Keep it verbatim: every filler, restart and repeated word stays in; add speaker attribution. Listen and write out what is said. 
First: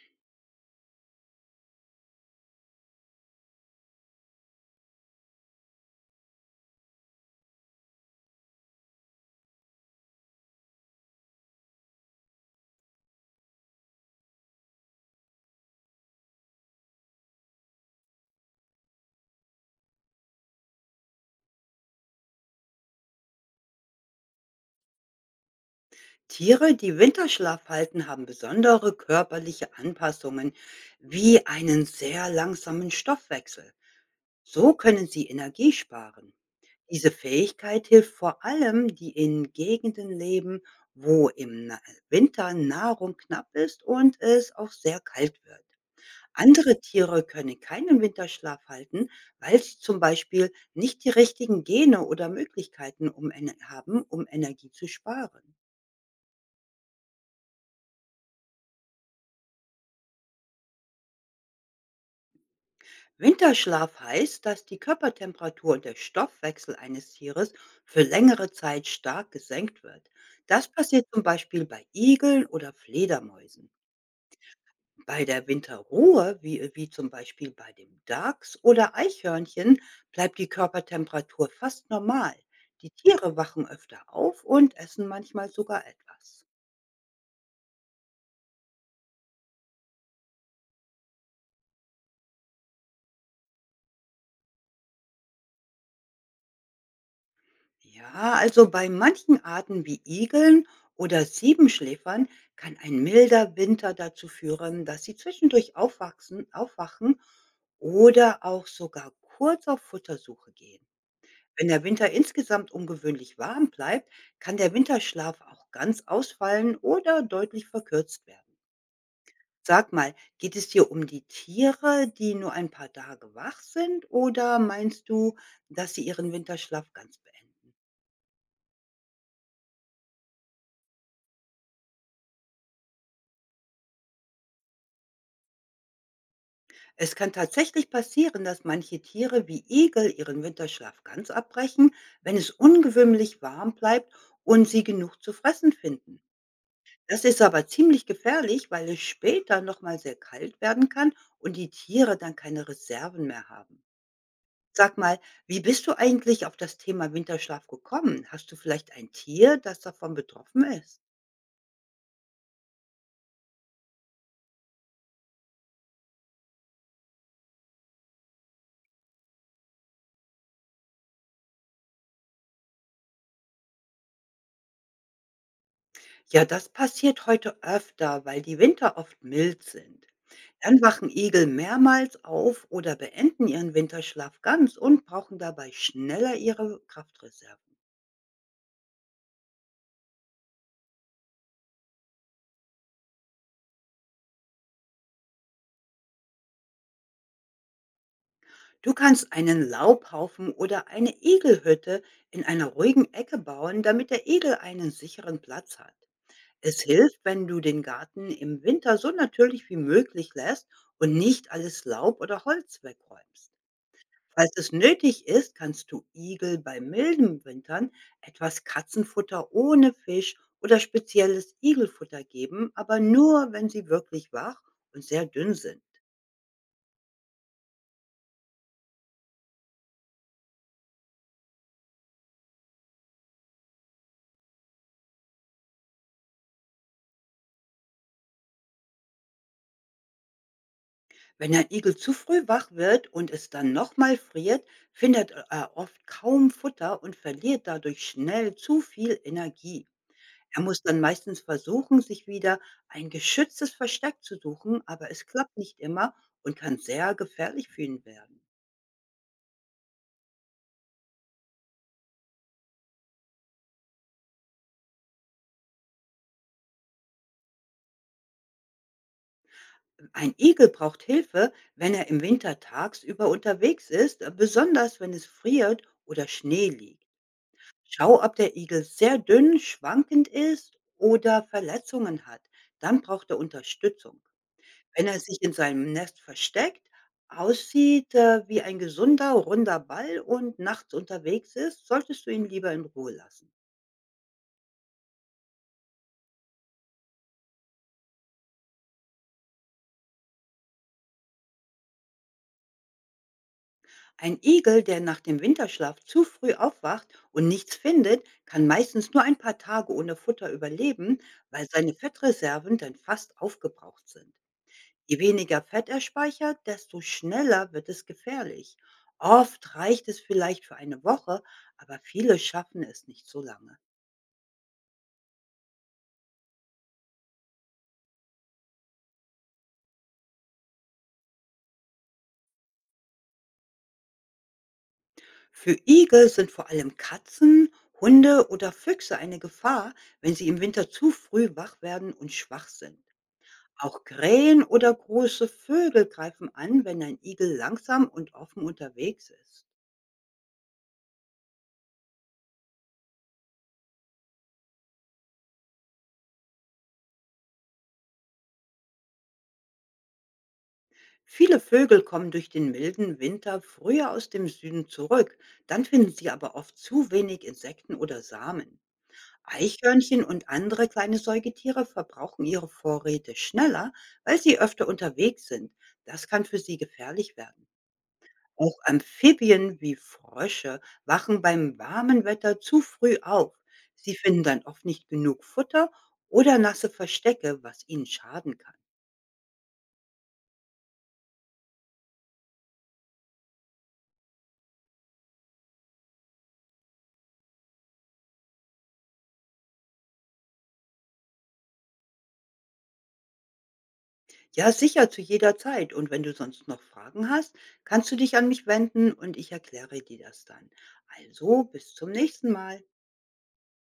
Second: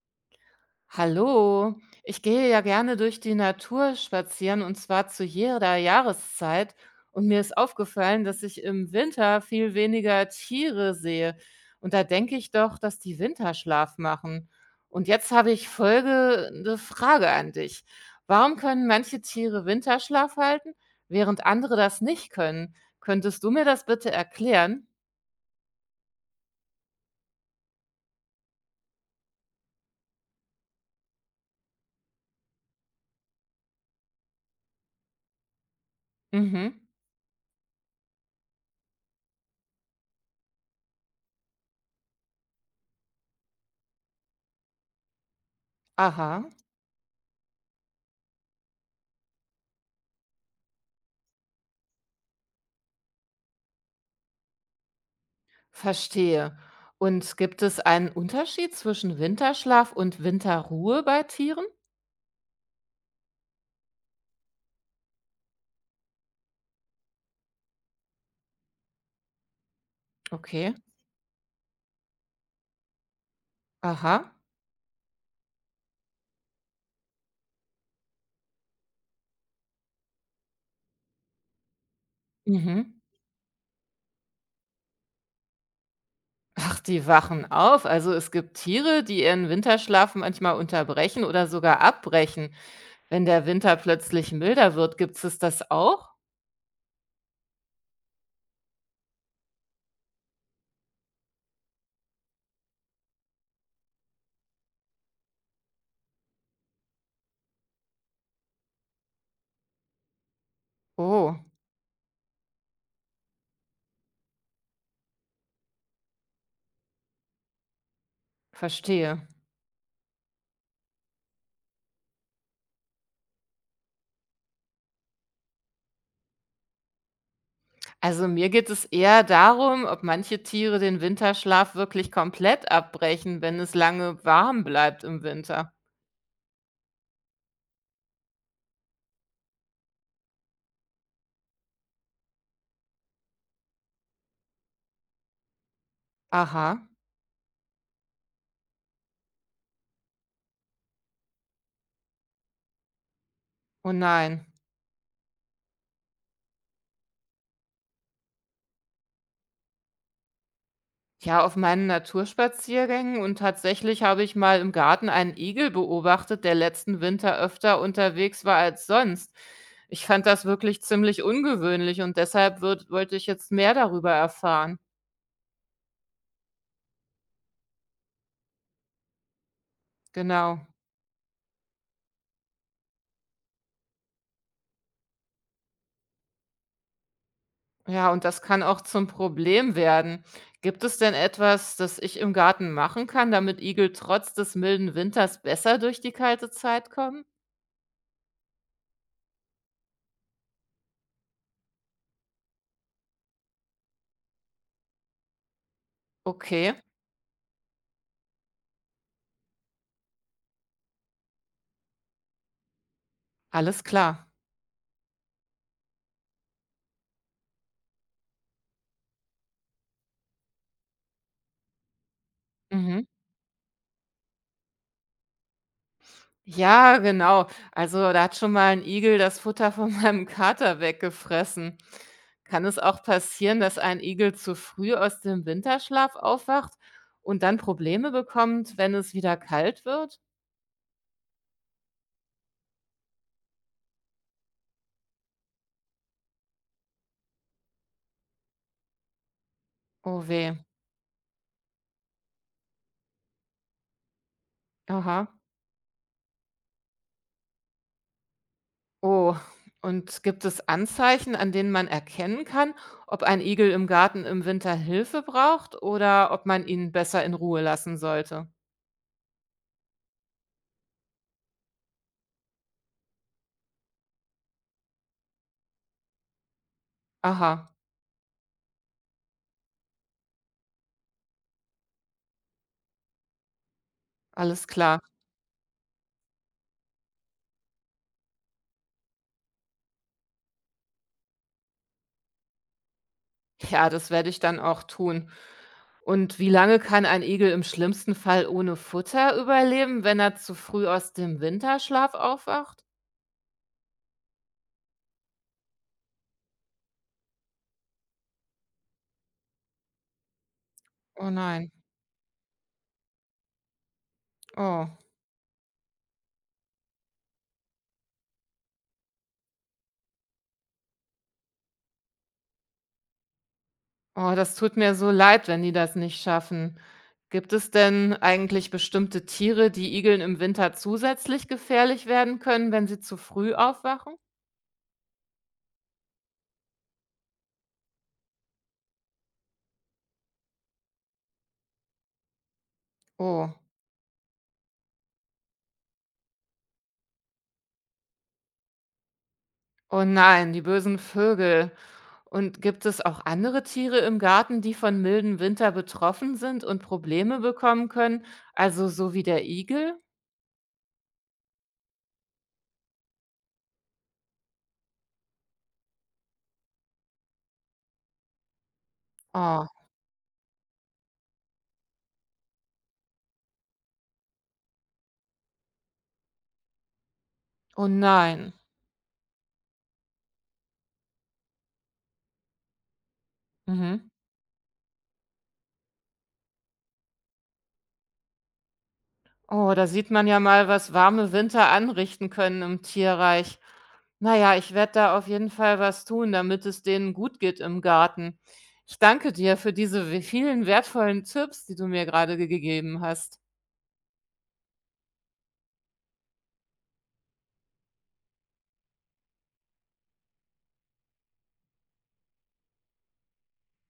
Speaker 1: Hallo, ich gehe ja gerne durch die Natur spazieren und zwar zu jeder Jahreszeit. Und mir ist aufgefallen, dass ich im Winter viel weniger Tiere sehe. Und da denke ich doch, dass die Winterschlaf machen. Und jetzt habe ich folgende Frage an dich. Warum können manche Tiere Winterschlaf halten, während andere das nicht können? Könntest du mir das bitte erklären?
Speaker 2: Tiere, die Winterschlaf halten, haben besondere körperliche Anpassungen wie einen sehr langsamen Stoffwechsel. So können sie Energie sparen.
Speaker 1: Mhm.
Speaker 2: Diese Fähigkeit hilft vor allem, die in Gegenden leben, wo im Na- Winter Nahrung knapp ist und es auch sehr kalt wird.
Speaker 1: Aha.
Speaker 2: Andere Tiere können keinen Winterschlaf halten, weil sie zum Beispiel nicht die richtigen Gene oder Möglichkeiten um, Ener- haben, um Energie zu sparen.
Speaker 1: Verstehe. Und gibt es einen Unterschied zwischen Winterschlaf und Winterruhe bei Tieren?
Speaker 2: Winterschlaf heißt, dass die Körpertemperatur und der Stoffwechsel eines Tieres für längere Zeit stark gesenkt wird. Das
Speaker 1: Okay.
Speaker 2: passiert zum Beispiel bei Igeln oder Fledermäusen.
Speaker 1: Aha.
Speaker 2: Bei der Winterruhe, wie, wie zum Beispiel bei dem Dachs oder Eichhörnchen, bleibt die Körpertemperatur fast normal. Die
Speaker 1: Mhm.
Speaker 2: Tiere wachen öfter auf und essen manchmal sogar etwas.
Speaker 1: Ach, die wachen auf. Also es gibt Tiere, die ihren Winterschlaf manchmal unterbrechen oder sogar abbrechen. Wenn der Winter plötzlich milder wird, gibt es das auch?
Speaker 2: Ja, also bei manchen Arten wie Igeln oder Siebenschläfern kann ein milder Winter dazu führen, dass sie zwischendurch aufwachsen, aufwachen oder auch sogar kurz auf Futtersuche gehen.
Speaker 1: Oh,
Speaker 2: Wenn der Winter insgesamt ungewöhnlich warm bleibt, kann der Winterschlaf auch ganz ausfallen oder deutlich verkürzt werden.
Speaker 1: verstehe.
Speaker 2: Sag mal, geht es hier um die Tiere, die nur ein paar Tage wach sind, oder meinst du, dass sie ihren Winterschlaf ganz beenden?
Speaker 1: Also mir geht es eher darum, ob manche Tiere den Winterschlaf wirklich komplett abbrechen, wenn es lange warm bleibt im Winter.
Speaker 2: Es kann tatsächlich passieren, dass manche Tiere wie Igel ihren Winterschlaf ganz abbrechen, wenn es ungewöhnlich warm bleibt und sie genug zu fressen finden.
Speaker 1: Aha.
Speaker 2: Das ist aber ziemlich gefährlich, weil es später nochmal sehr kalt werden kann und die Tiere dann keine Reserven mehr haben.
Speaker 1: Oh nein.
Speaker 2: Sag mal, wie bist du eigentlich auf das Thema Winterschlaf gekommen? Hast du vielleicht ein Tier, das davon betroffen ist?
Speaker 1: Ja, auf meinen Naturspaziergängen, und tatsächlich habe ich mal im Garten einen Igel beobachtet, der letzten Winter öfter unterwegs war als sonst. Ich fand das wirklich ziemlich ungewöhnlich und deshalb würd, wollte ich jetzt mehr darüber erfahren.
Speaker 2: Ja, das passiert heute öfter, weil die Winter oft mild sind.
Speaker 1: Genau.
Speaker 2: Dann wachen Igel mehrmals auf oder beenden ihren Winterschlaf ganz und brauchen dabei schneller ihre Kraftreserven.
Speaker 1: Ja, und das kann auch zum Problem werden. Gibt es denn etwas, das ich im Garten machen kann, damit Igel trotz des milden Winters besser durch die kalte Zeit kommen?
Speaker 2: Du kannst einen Laubhaufen oder eine Igelhütte in einer ruhigen Ecke bauen, damit der Igel einen sicheren Platz hat.
Speaker 1: Okay,
Speaker 2: Es hilft, wenn du den Garten im Winter so natürlich wie möglich lässt und nicht alles Laub oder Holz wegräumst.
Speaker 1: alles klar.
Speaker 2: Falls es nötig ist, kannst du Igel bei milden Wintern etwas Katzenfutter ohne Fisch oder spezielles Igelfutter geben, aber
Speaker 1: Mhm.
Speaker 2: nur, wenn sie wirklich wach und sehr dünn sind.
Speaker 1: Ja, genau. Also, da hat schon mal ein Igel das Futter von meinem Kater weggefressen. Kann es auch passieren, dass ein Igel zu früh aus dem Winterschlaf aufwacht und dann Probleme bekommt, wenn es wieder kalt wird?
Speaker 2: Wenn ein Igel zu früh wach wird und es dann nochmal friert, findet er oft kaum Futter und verliert dadurch schnell zu viel Energie.
Speaker 1: Oh weh.
Speaker 2: Er muss dann meistens versuchen, sich wieder ein geschütztes Versteck zu suchen, aber es
Speaker 1: Aha.
Speaker 2: klappt nicht immer und kann sehr gefährlich für ihn werden.
Speaker 1: Oh, und gibt es Anzeichen, an denen man erkennen kann, ob ein Igel im Garten im Winter Hilfe braucht oder ob man ihn besser in Ruhe lassen sollte?
Speaker 2: Ein Igel braucht Hilfe, wenn er im Winter tagsüber unterwegs ist, äh, besonders wenn es friert oder Schnee liegt.
Speaker 1: Aha,
Speaker 2: Schau, ob der Igel sehr dünn, schwankend ist oder Verletzungen hat. Dann braucht er Unterstützung.
Speaker 1: alles klar.
Speaker 2: Wenn er sich in seinem Nest versteckt, aussieht äh, wie ein gesunder, runder Ball und nachts unterwegs ist, solltest du ihn lieber in Ruhe lassen.
Speaker 1: Ja, das werde ich dann auch tun. Und wie lange kann ein Igel im schlimmsten Fall ohne Futter überleben, wenn er zu früh aus dem Winterschlaf aufwacht?
Speaker 2: Ein Igel, der nach dem Winterschlaf zu früh aufwacht und nichts findet, kann meistens nur ein paar Tage ohne Futter überleben,
Speaker 1: Oh
Speaker 2: weil
Speaker 1: nein.
Speaker 2: seine Fettreserven dann fast aufgebraucht sind.
Speaker 1: Oh.
Speaker 2: Je weniger Fett er speichert, desto schneller wird es gefährlich. Oft reicht es vielleicht für eine Woche, aber viele schaffen es nicht so lange.
Speaker 1: Oh, das tut mir so leid, wenn die das nicht schaffen. Gibt es denn eigentlich bestimmte Tiere, die Igeln im Winter zusätzlich gefährlich werden können, wenn sie zu früh aufwachen?
Speaker 2: Für Igel sind vor allem Katzen, Hunde oder Füchse eine Gefahr, wenn sie im Winter zu früh wach werden und schwach sind.
Speaker 1: Oh.
Speaker 2: Auch Krähen oder große Vögel greifen an, wenn ein Igel langsam und offen unterwegs ist.
Speaker 1: Oh nein, die bösen Vögel. Und gibt es auch andere Tiere im Garten, die von milden Winter betroffen sind und Probleme bekommen können? Also so wie der Igel?
Speaker 2: Viele Vögel kommen durch den milden Winter früher aus dem Süden zurück, dann finden sie aber oft zu wenig Insekten oder Samen.
Speaker 1: Oh,
Speaker 2: Eichhörnchen und andere kleine Säugetiere verbrauchen ihre Vorräte schneller, weil sie öfter unterwegs sind. Das kann für sie gefährlich werden.
Speaker 1: oh nein.
Speaker 2: Auch Amphibien wie Frösche wachen beim warmen Wetter zu früh auf.
Speaker 1: Mhm.
Speaker 2: Sie finden dann oft nicht genug Futter oder nasse Verstecke, was ihnen schaden kann.
Speaker 1: Oh, da sieht man ja mal, was warme Winter anrichten können im Tierreich. Naja, ich werde da auf jeden Fall was tun, damit es denen gut geht im Garten. Ich danke dir für diese we- vielen wertvollen Tipps, die du mir gerade gegeben hast.
Speaker 2: Ja, sicher zu jeder Zeit. Und wenn du sonst noch Fragen hast, kannst du dich an mich wenden und ich erkläre dir das dann. Also, bis zum nächsten Mal.